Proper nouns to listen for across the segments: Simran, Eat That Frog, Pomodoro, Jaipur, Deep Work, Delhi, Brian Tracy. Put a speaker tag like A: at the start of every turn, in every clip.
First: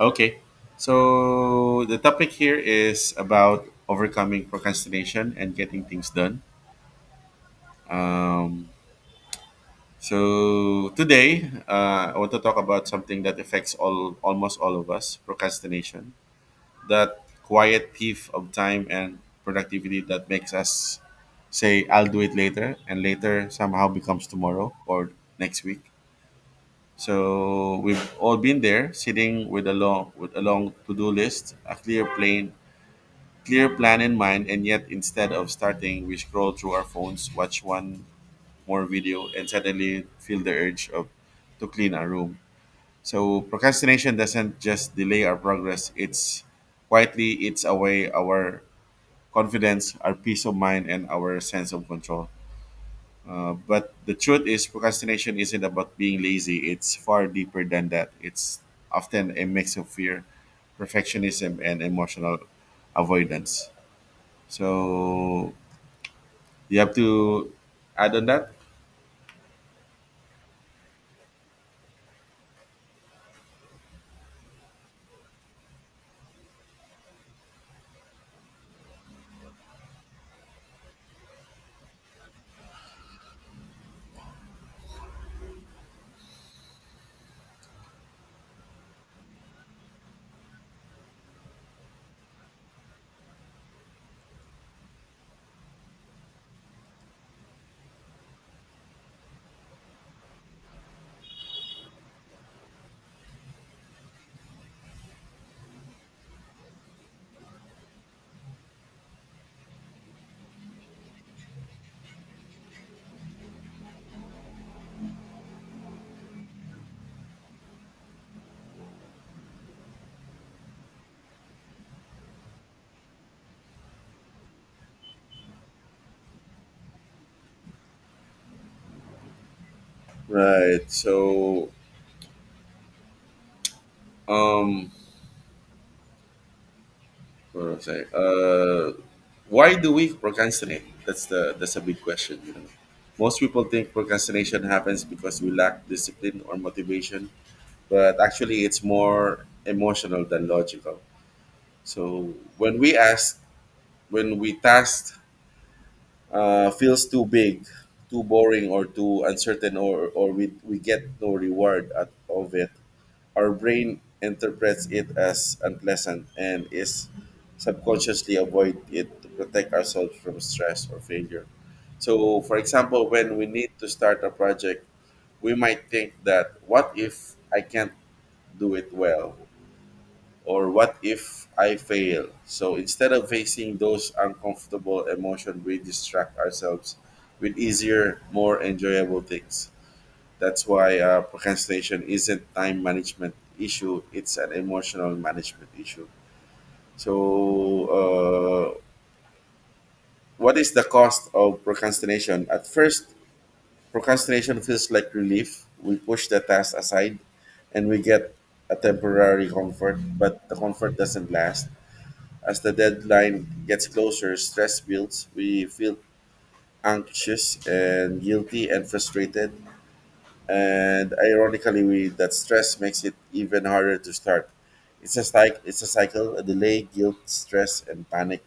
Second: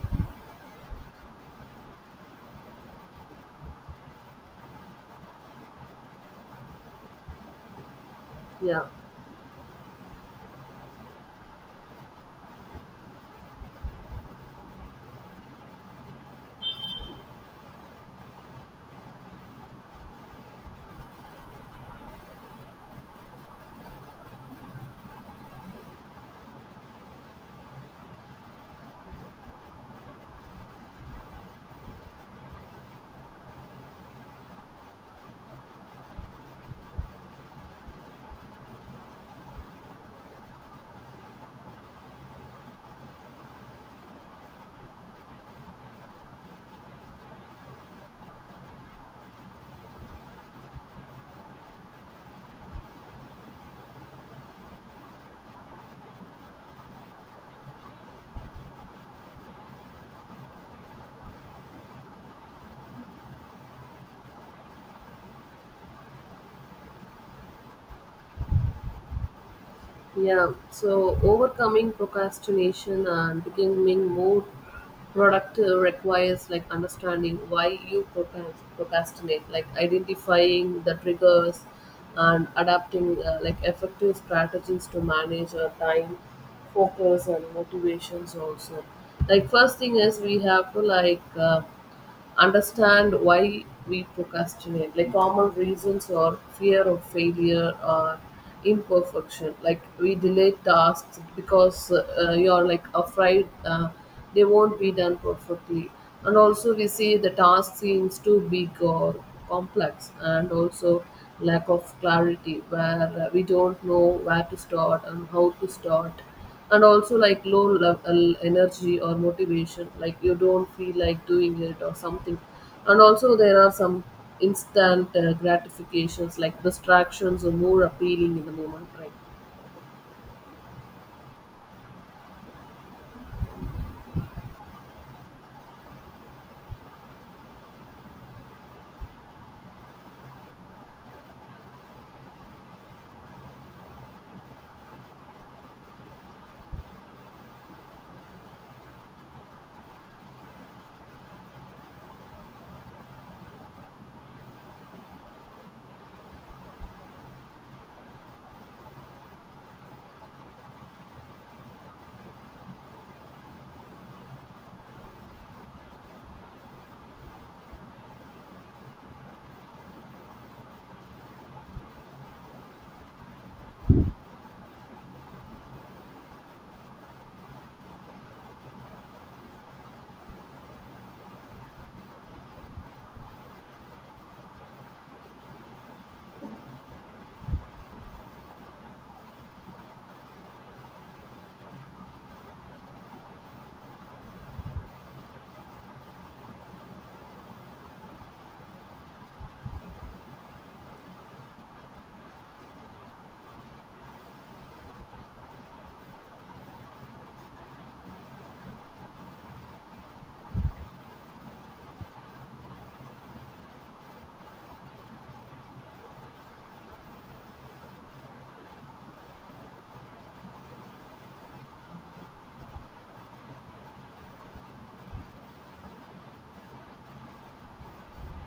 A: Okay. So the topic here is about overcoming procrastination and getting things done. Um,
B: Yeah,
A: so today, I want to talk about something that affects all almost all of us: procrastination, that quiet thief of time and productivity that makes us say, "I'll do it later," and later somehow becomes tomorrow or next week. So we've all been there, sitting with a long to-do list, a clear plan in mind, and yet, instead of starting, we scroll through our phones, watch one more video, and suddenly feel the urge of to clean our room. So procrastination doesn't just delay our progress, it's quietly eats away our confidence, our peace of mind, and our sense of control. But the truth is, procrastination isn't about being lazy. It's far deeper than that. It's often a mix of fear, perfectionism, and emotional avoidance. So you have to add on that?
B: yeah. So overcoming procrastination and becoming more productive requires like understanding why you procrastinate, like identifying the triggers and adapting like effective strategies to manage your time, focus, and motivations also. Like first thing is we have to like understand why we procrastinate, like common reasons or fear of failure or imperfection, like we delay tasks because you're like afraid they won't be done perfectly, and also we see the task seems too big or complex, and also lack of clarity where we don't know where to start and how to start, and also like low level energy or motivation, like you don't feel like doing it or something. And also there are some instant gratifications, like distractions are more appealing in the moment, right?
A: Right. Um, what was I? Why do we procrastinate? That's a big question. You know, most people think procrastination happens because we lack discipline or motivation, but actually, it's more emotional than logical. So when we task, feels too big, too boring, or too uncertain, or we get no reward out of it. Our brain interprets it as unpleasant and is subconsciously avoid it to protect ourselves from stress or failure. So, for example, when we need to start a project, we might think that, what if I can't do it well? Or what if I fail? So instead of facing those uncomfortable emotions, we distract ourselves with easier, more enjoyable things. That's why procrastination isn't time management issue; it's an emotional management issue. So, uh, what is the cost of procrastination? At first, procrastination feels like relief. We push the task aside, and we get a temporary comfort, but the comfort doesn't last. As the deadline gets closer, stress builds. We feel anxious and guilty and frustrated. And ironically we, that stress makes it even harder to start. It's just like, it's a cycle, a delay, guilt, stress, and panic,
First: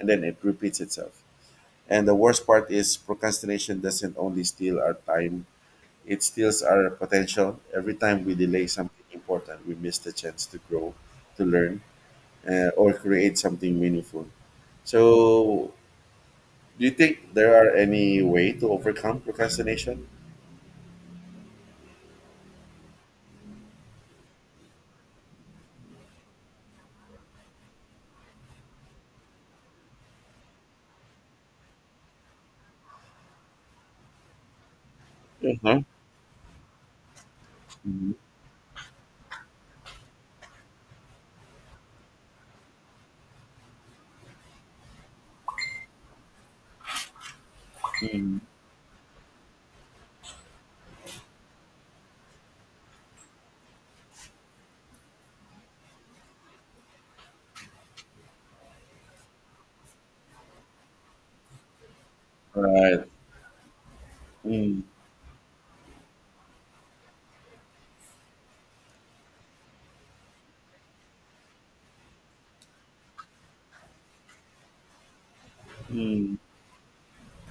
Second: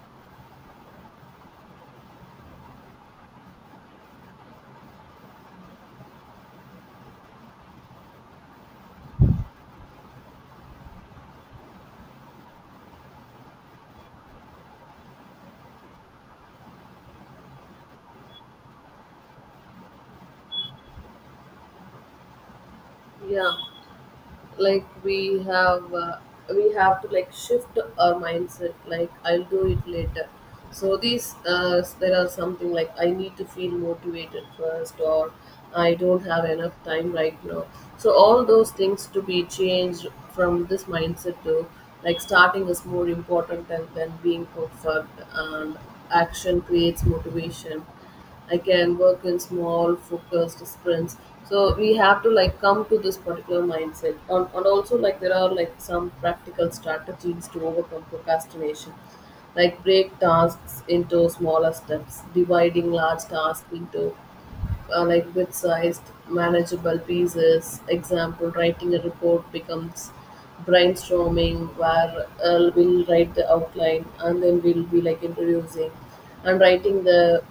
A: and then it repeats itself. And the worst part is, procrastination doesn't only steal our time, it steals our potential. Every time we delay something important, we miss the chance to grow, to learn, or create something meaningful. So do you think there are any way to overcome procrastination?
B: Yeah, like we have to like shift our mindset, like I'll do it later. So these there are something like I need to feel motivated first, or
A: Uh-huh.
B: I don't have enough time right now. So
A: Mhm.
B: all those things to be changed from this mindset to, like, starting is more important than being perfect, and action creates motivation.
A: Mhm.
B: I can work in small, focused sprints. So we have to like come to this particular mindset. And also, like there are like some practical strategies to overcome procrastination. Like break tasks into smaller steps, dividing
A: Right.
B: large tasks into
A: Mm,
B: like bit-sized, manageable pieces. Example: writing a report becomes brainstorming, where we'll write the outline, and then we'll be like introducing
A: mm,
B: and writing the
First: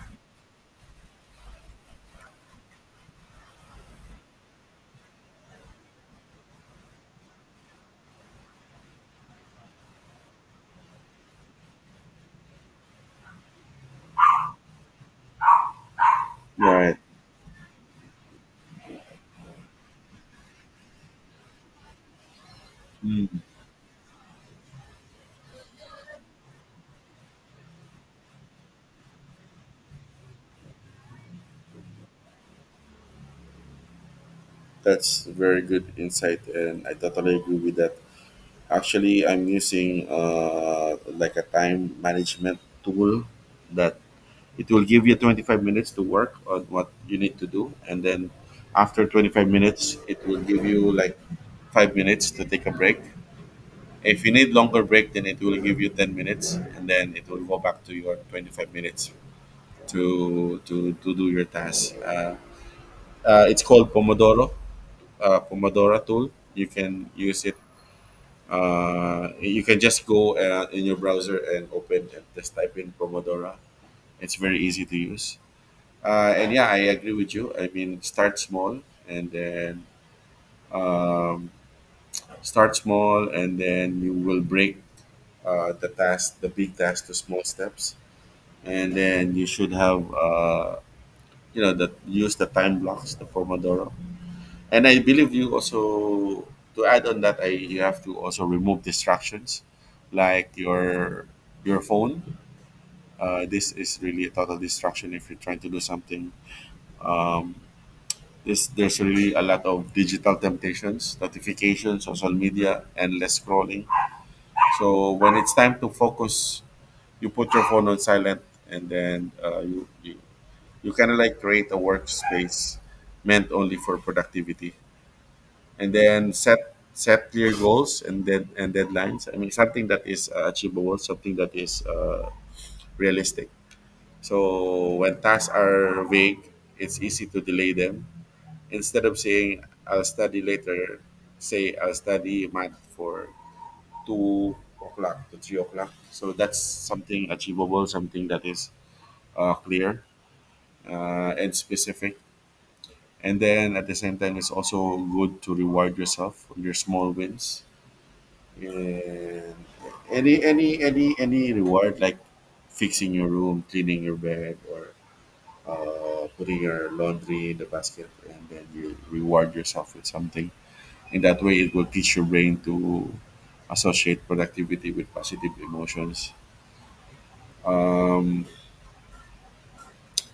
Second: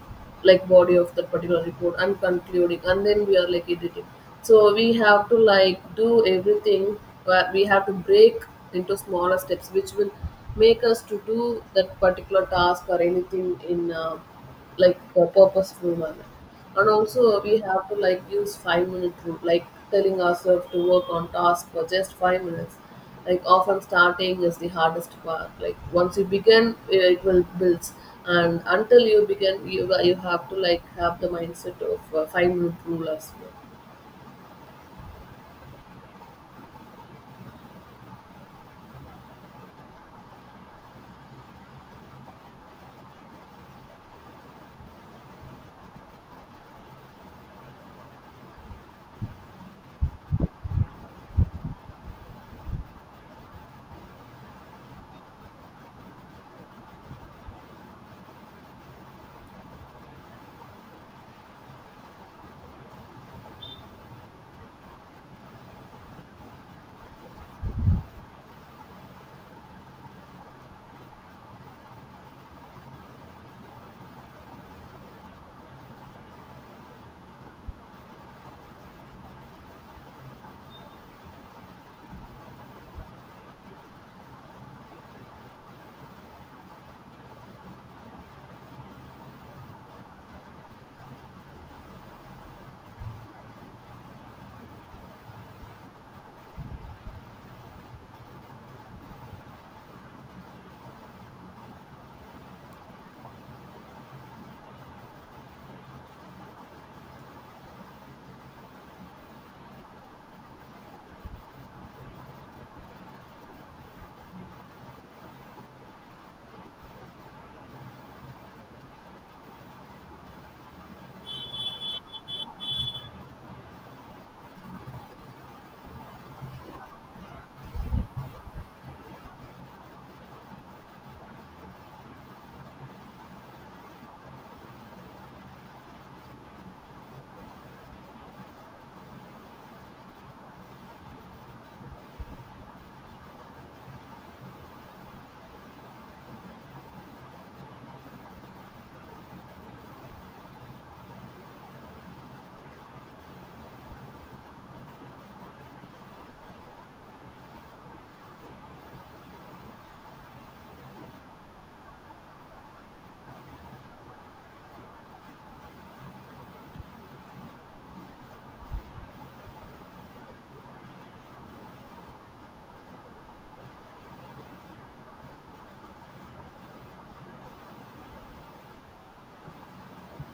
B: like body of the particular report and concluding, and then we are like editing. So we have to like do everything, but we have to break into smaller steps, which will make us to do that particular task or anything in like a purposeful manner. And
A: right.
B: also we have to like use 5 minute rule, like telling ourselves to work on task for just 5 minutes. Like often starting is the hardest part, like once you begin it will builds, and until you begin you have to like have the mindset of 5 minute rule as well.
A: That's very good insight, and I totally agree with that. Actually, I'm using like a time management tool that it will give you 25 minutes to work on what you need to do, and then after 25 minutes, it will give you like 5 minutes to take a break. If you need longer break, then it will give you 10 minutes, and then it will go back to your 25 minutes to do your task. It's called Pomodoro tool. You can use it. You can just go in your browser and open and just type in Pomodoro. It's very easy to use. And yeah, I agree with you. I mean, start small, and then, um, start small, and then you will break the task, the big task, to small steps. And then you should have, that use the time blocks, the Pomodoro. And I believe you also, to add on that, I you have to also remove distractions like your phone. This is really a total distraction if you're trying to do something. Um, this, there's really a lot of digital temptations, notifications, social media, endless scrolling. So when it's time to focus, you put your phone on silent, and then you kind of like create a workspace meant only for productivity. And then set clear goals and deadlines. I mean, something that is achievable, something that is realistic. So when tasks are vague, it's easy to delay them. Instead of saying I'll study later, say I'll study math for 2 o'clock to 3 o'clock. So that's something achievable, something that is clear and specific. And then at the same time, it's also good to reward yourself for your small wins. And any reward like fixing your room, cleaning your bed, or putting your laundry in the basket, and then you reward yourself with something. In that way, it will teach your brain to associate productivity with positive emotions.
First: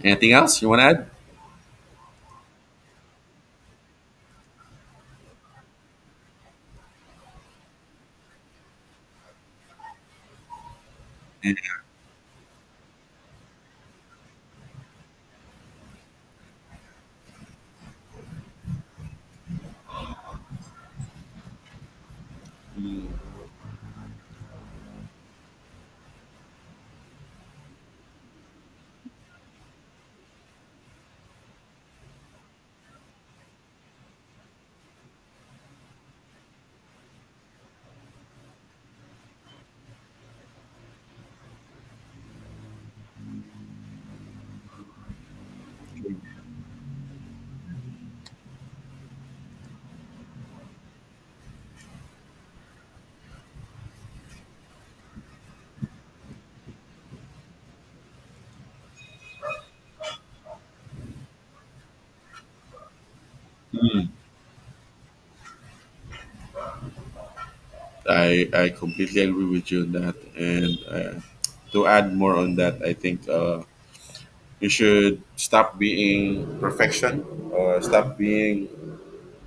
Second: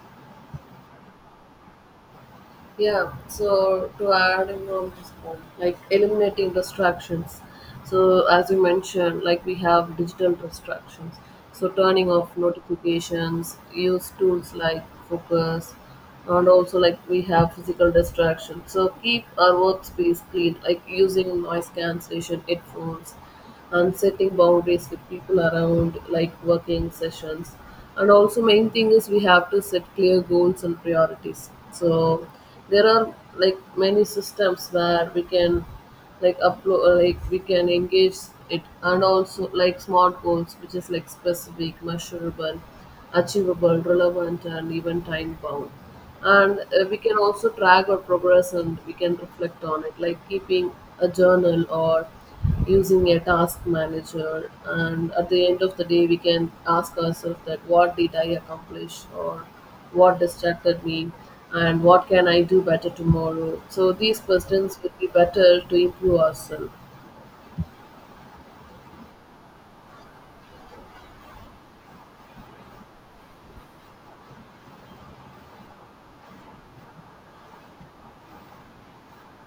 A: Anything else you want to add?
B: Yeah, so to add in on this point, like eliminating distractions. So as you mentioned, like we have digital distractions.
A: And
B: So turning off notifications, use tools like focus, and also like we have physical distractions. So keep our workspace clean, like using noise cancellation headphones and setting boundaries with people around, like working sessions. And also main thing is we have to set clear goals and priorities. So there are like many systems where we can like upload, like we can engage it, and also like smart goals, which is like specific, measurable, achievable, relevant, and even time bound. And we can also track our progress and we can reflect on it, like keeping a journal or using a task manager. And at the end of the day we can ask ourselves that what did I accomplish, or what distracted me, and what can I do better tomorrow. So these questions would be better to improve ourselves.
A: I completely agree with you on that. And to add more on that, I think you should stop being perfection, or stop being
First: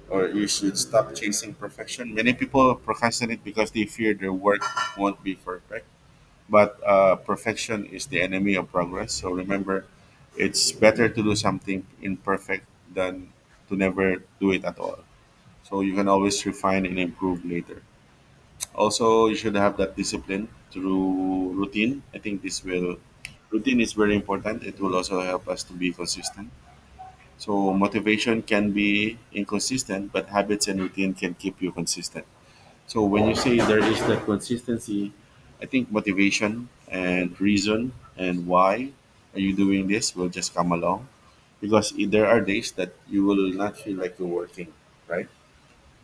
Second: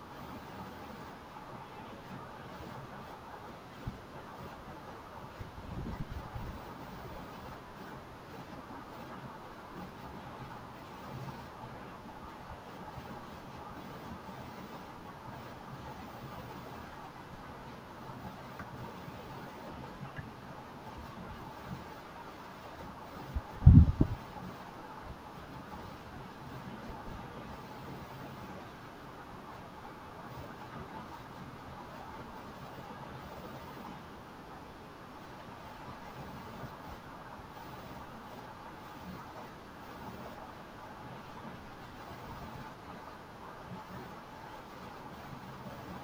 A: or you should stop chasing perfection. Many people procrastinate because they fear their work won't be perfect. But perfection is the enemy of progress. So remember, it's better to do something imperfect than to never do it at all. So you can always refine and improve later. Also, you should have that discipline through routine. I think this will Routine is very important. It will also help us to be consistent. So motivation can be inconsistent, but habits and routine can keep you consistent. So when you say there is that consistency, I think motivation and reason and why are you doing this will just come along, because there are days that you will not feel like you're working, right?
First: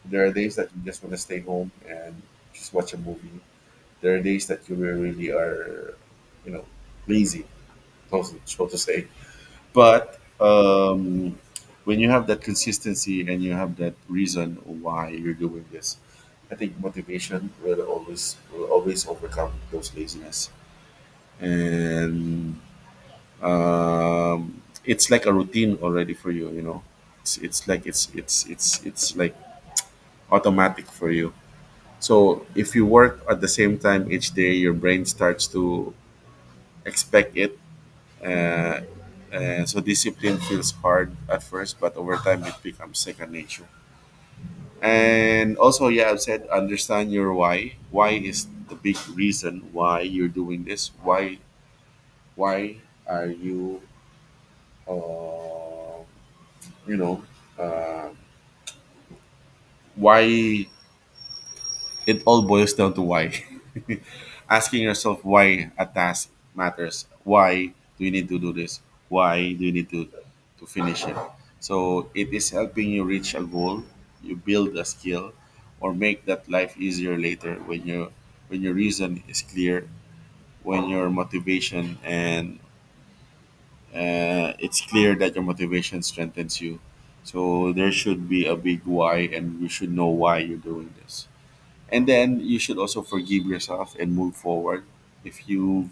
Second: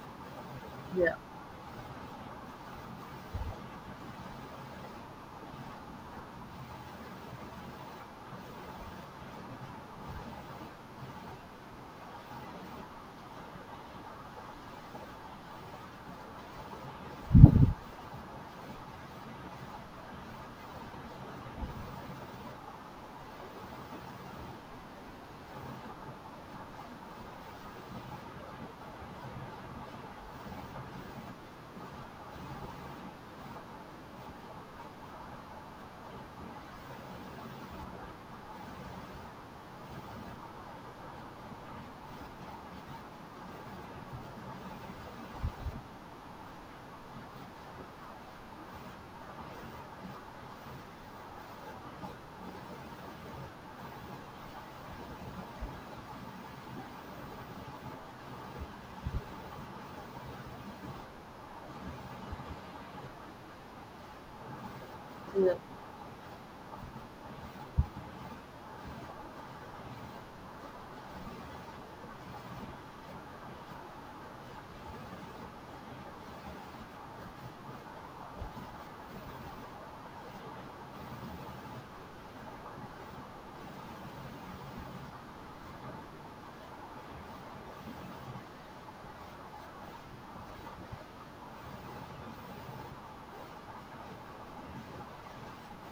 A: There are days that you just want
B: yeah
A: to stay home and just watch a movie. There are days that you really are, you know, lazy, so so to say. But when you have that consistency and you have that reason why you're doing this, I think motivation will always overcome those laziness. And it's like a routine already for you, you know. It's like It's like automatic for you. So if you work at the same time each day, your brain starts to expect it. Uh, so discipline feels hard at first, but over time it becomes second nature. And also, yeah, I've said, understand your why. Why is the big reason why you're doing this? Why are you, uh, you know, uh, why It all boils down to why. Asking yourself
B: yeah
A: why a task matters. Why do you need to do this? Why do you need to finish it? So it is helping you reach a goal, you build a skill, or make that life easier later. When your reason is clear, when your motivation and it's clear that your motivation strengthens you. So there should be a big why, and you should know why you're doing this. And then you should also forgive yourself and move forward. If you've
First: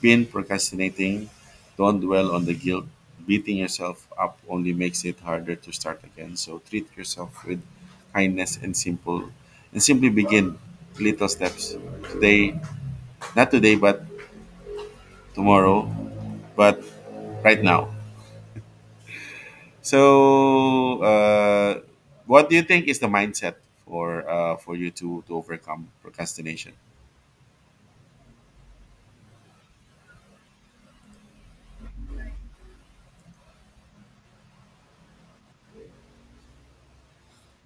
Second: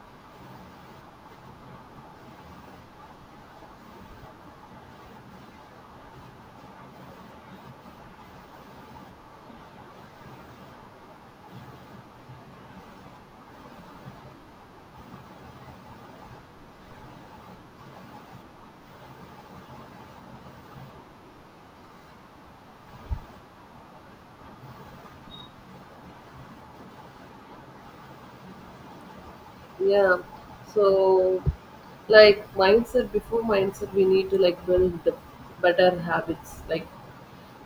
A: been procrastinating, don't dwell on the guilt. Beating yourself up only makes it harder to start again. So treat yourself with kindness, and simple and simply begin. Little steps, today, not today, but tomorrow, but right now. So, uh, what do you think is the mindset for you to overcome procrastination?
B: yeah so like mindset, before mindset we need to like build the better habits, like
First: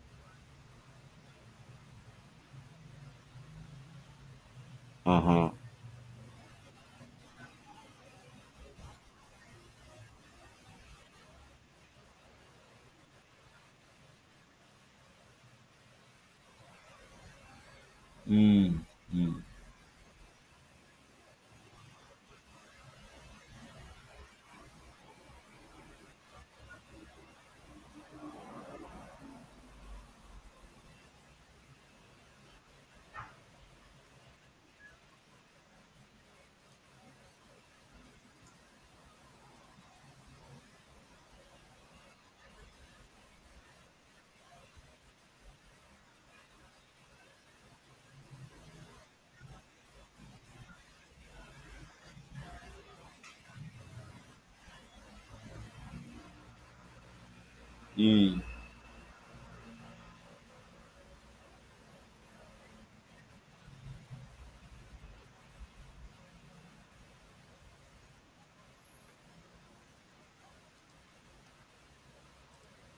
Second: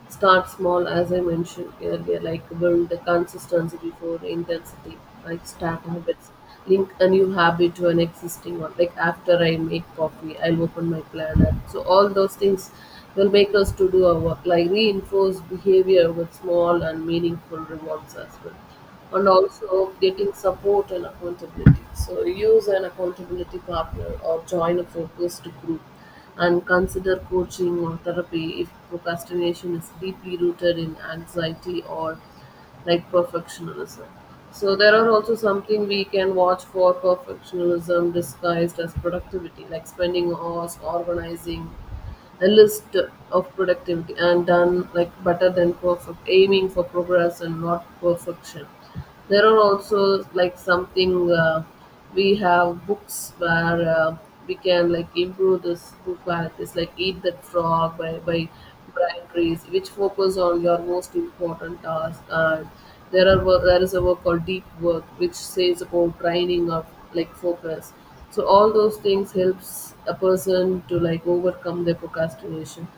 B: start small, as I mentioned earlier, like build the consistency before intensity,
A: Uh
B: like
A: huh.
B: start habits. Link a new habit to an existing one. Like after I make coffee, I'll open my planner. So all those things will make us to do our work. Like reinforce behavior with small and meaningful rewards as well.
A: Mm,
B: And also getting support and accountability. So use an accountability partner or join a focused group, and consider coaching or therapy if procrastination is deeply rooted in anxiety or like perfectionism. So there are also something we can watch for, perfectionism disguised as productivity, like spending hours organizing a list of productivity, and done like better than perfect, aiming for progress and not perfection. There are also like something we have books where we can like improve this book qualities, like Eat That Frog by
A: mm.
B: by Brian Tracy, which focus on your most important task. And there are there is a work called Deep Work, which says about training of like focus. So all those things helps a person to like overcome their procrastination.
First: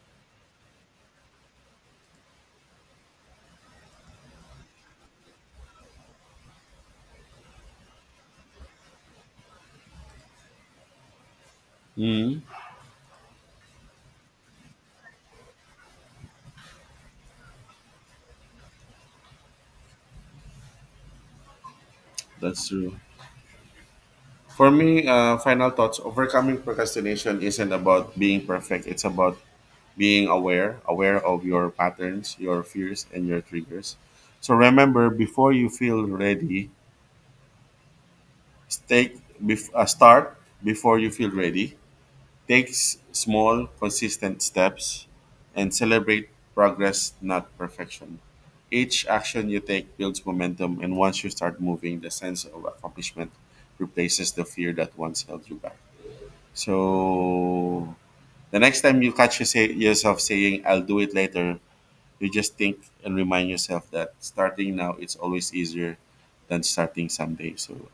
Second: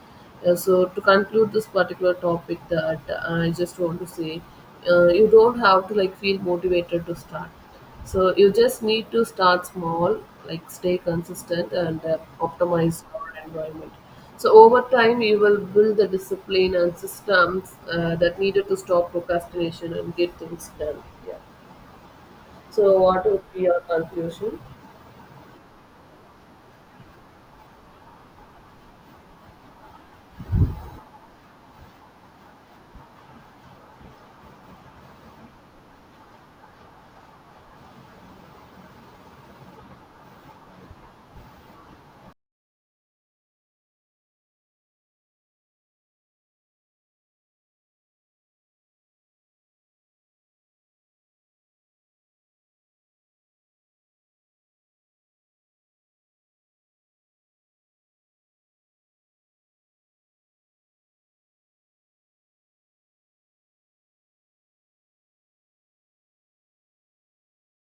B: So to conclude this particular topic, that I just want to say you don't have to like feel motivated to start, so you just need to start small, like stay consistent and
A: Mm,
B: optimize your environment. So over time you will build the discipline and systems that needed to stop procrastination and get things done. Yeah.
A: that's true.
B: So what would be your conclusion?
A: For me, final thoughts, overcoming procrastination isn't about being perfect, it's about being aware, aware of your patterns, your fears, and your triggers. So remember, before you feel ready, start before you feel ready. Take small, consistent steps and celebrate progress, not perfection. Each action you take builds momentum, and once you start moving, the sense of accomplishment replaces the fear that once held you back. So, the next time you catch yourself saying, I'll do it later, you just think and remind yourself that starting now is always easier than starting someday. So,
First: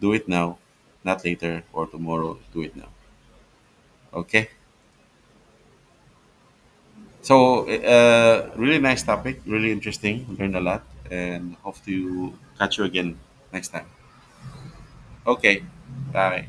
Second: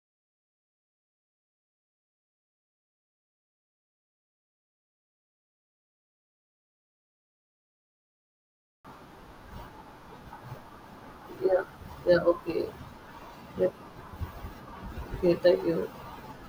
A: do it now, not later or tomorrow. Do it now. Okay? Really nice topic, really interesting. Learned a lot, and
B: yeah
A: hope to
B: yeah okay
A: catch you again
B: yeah.
A: next time.
B: Okay, thank
A: Okay,
B: you.
A: bye.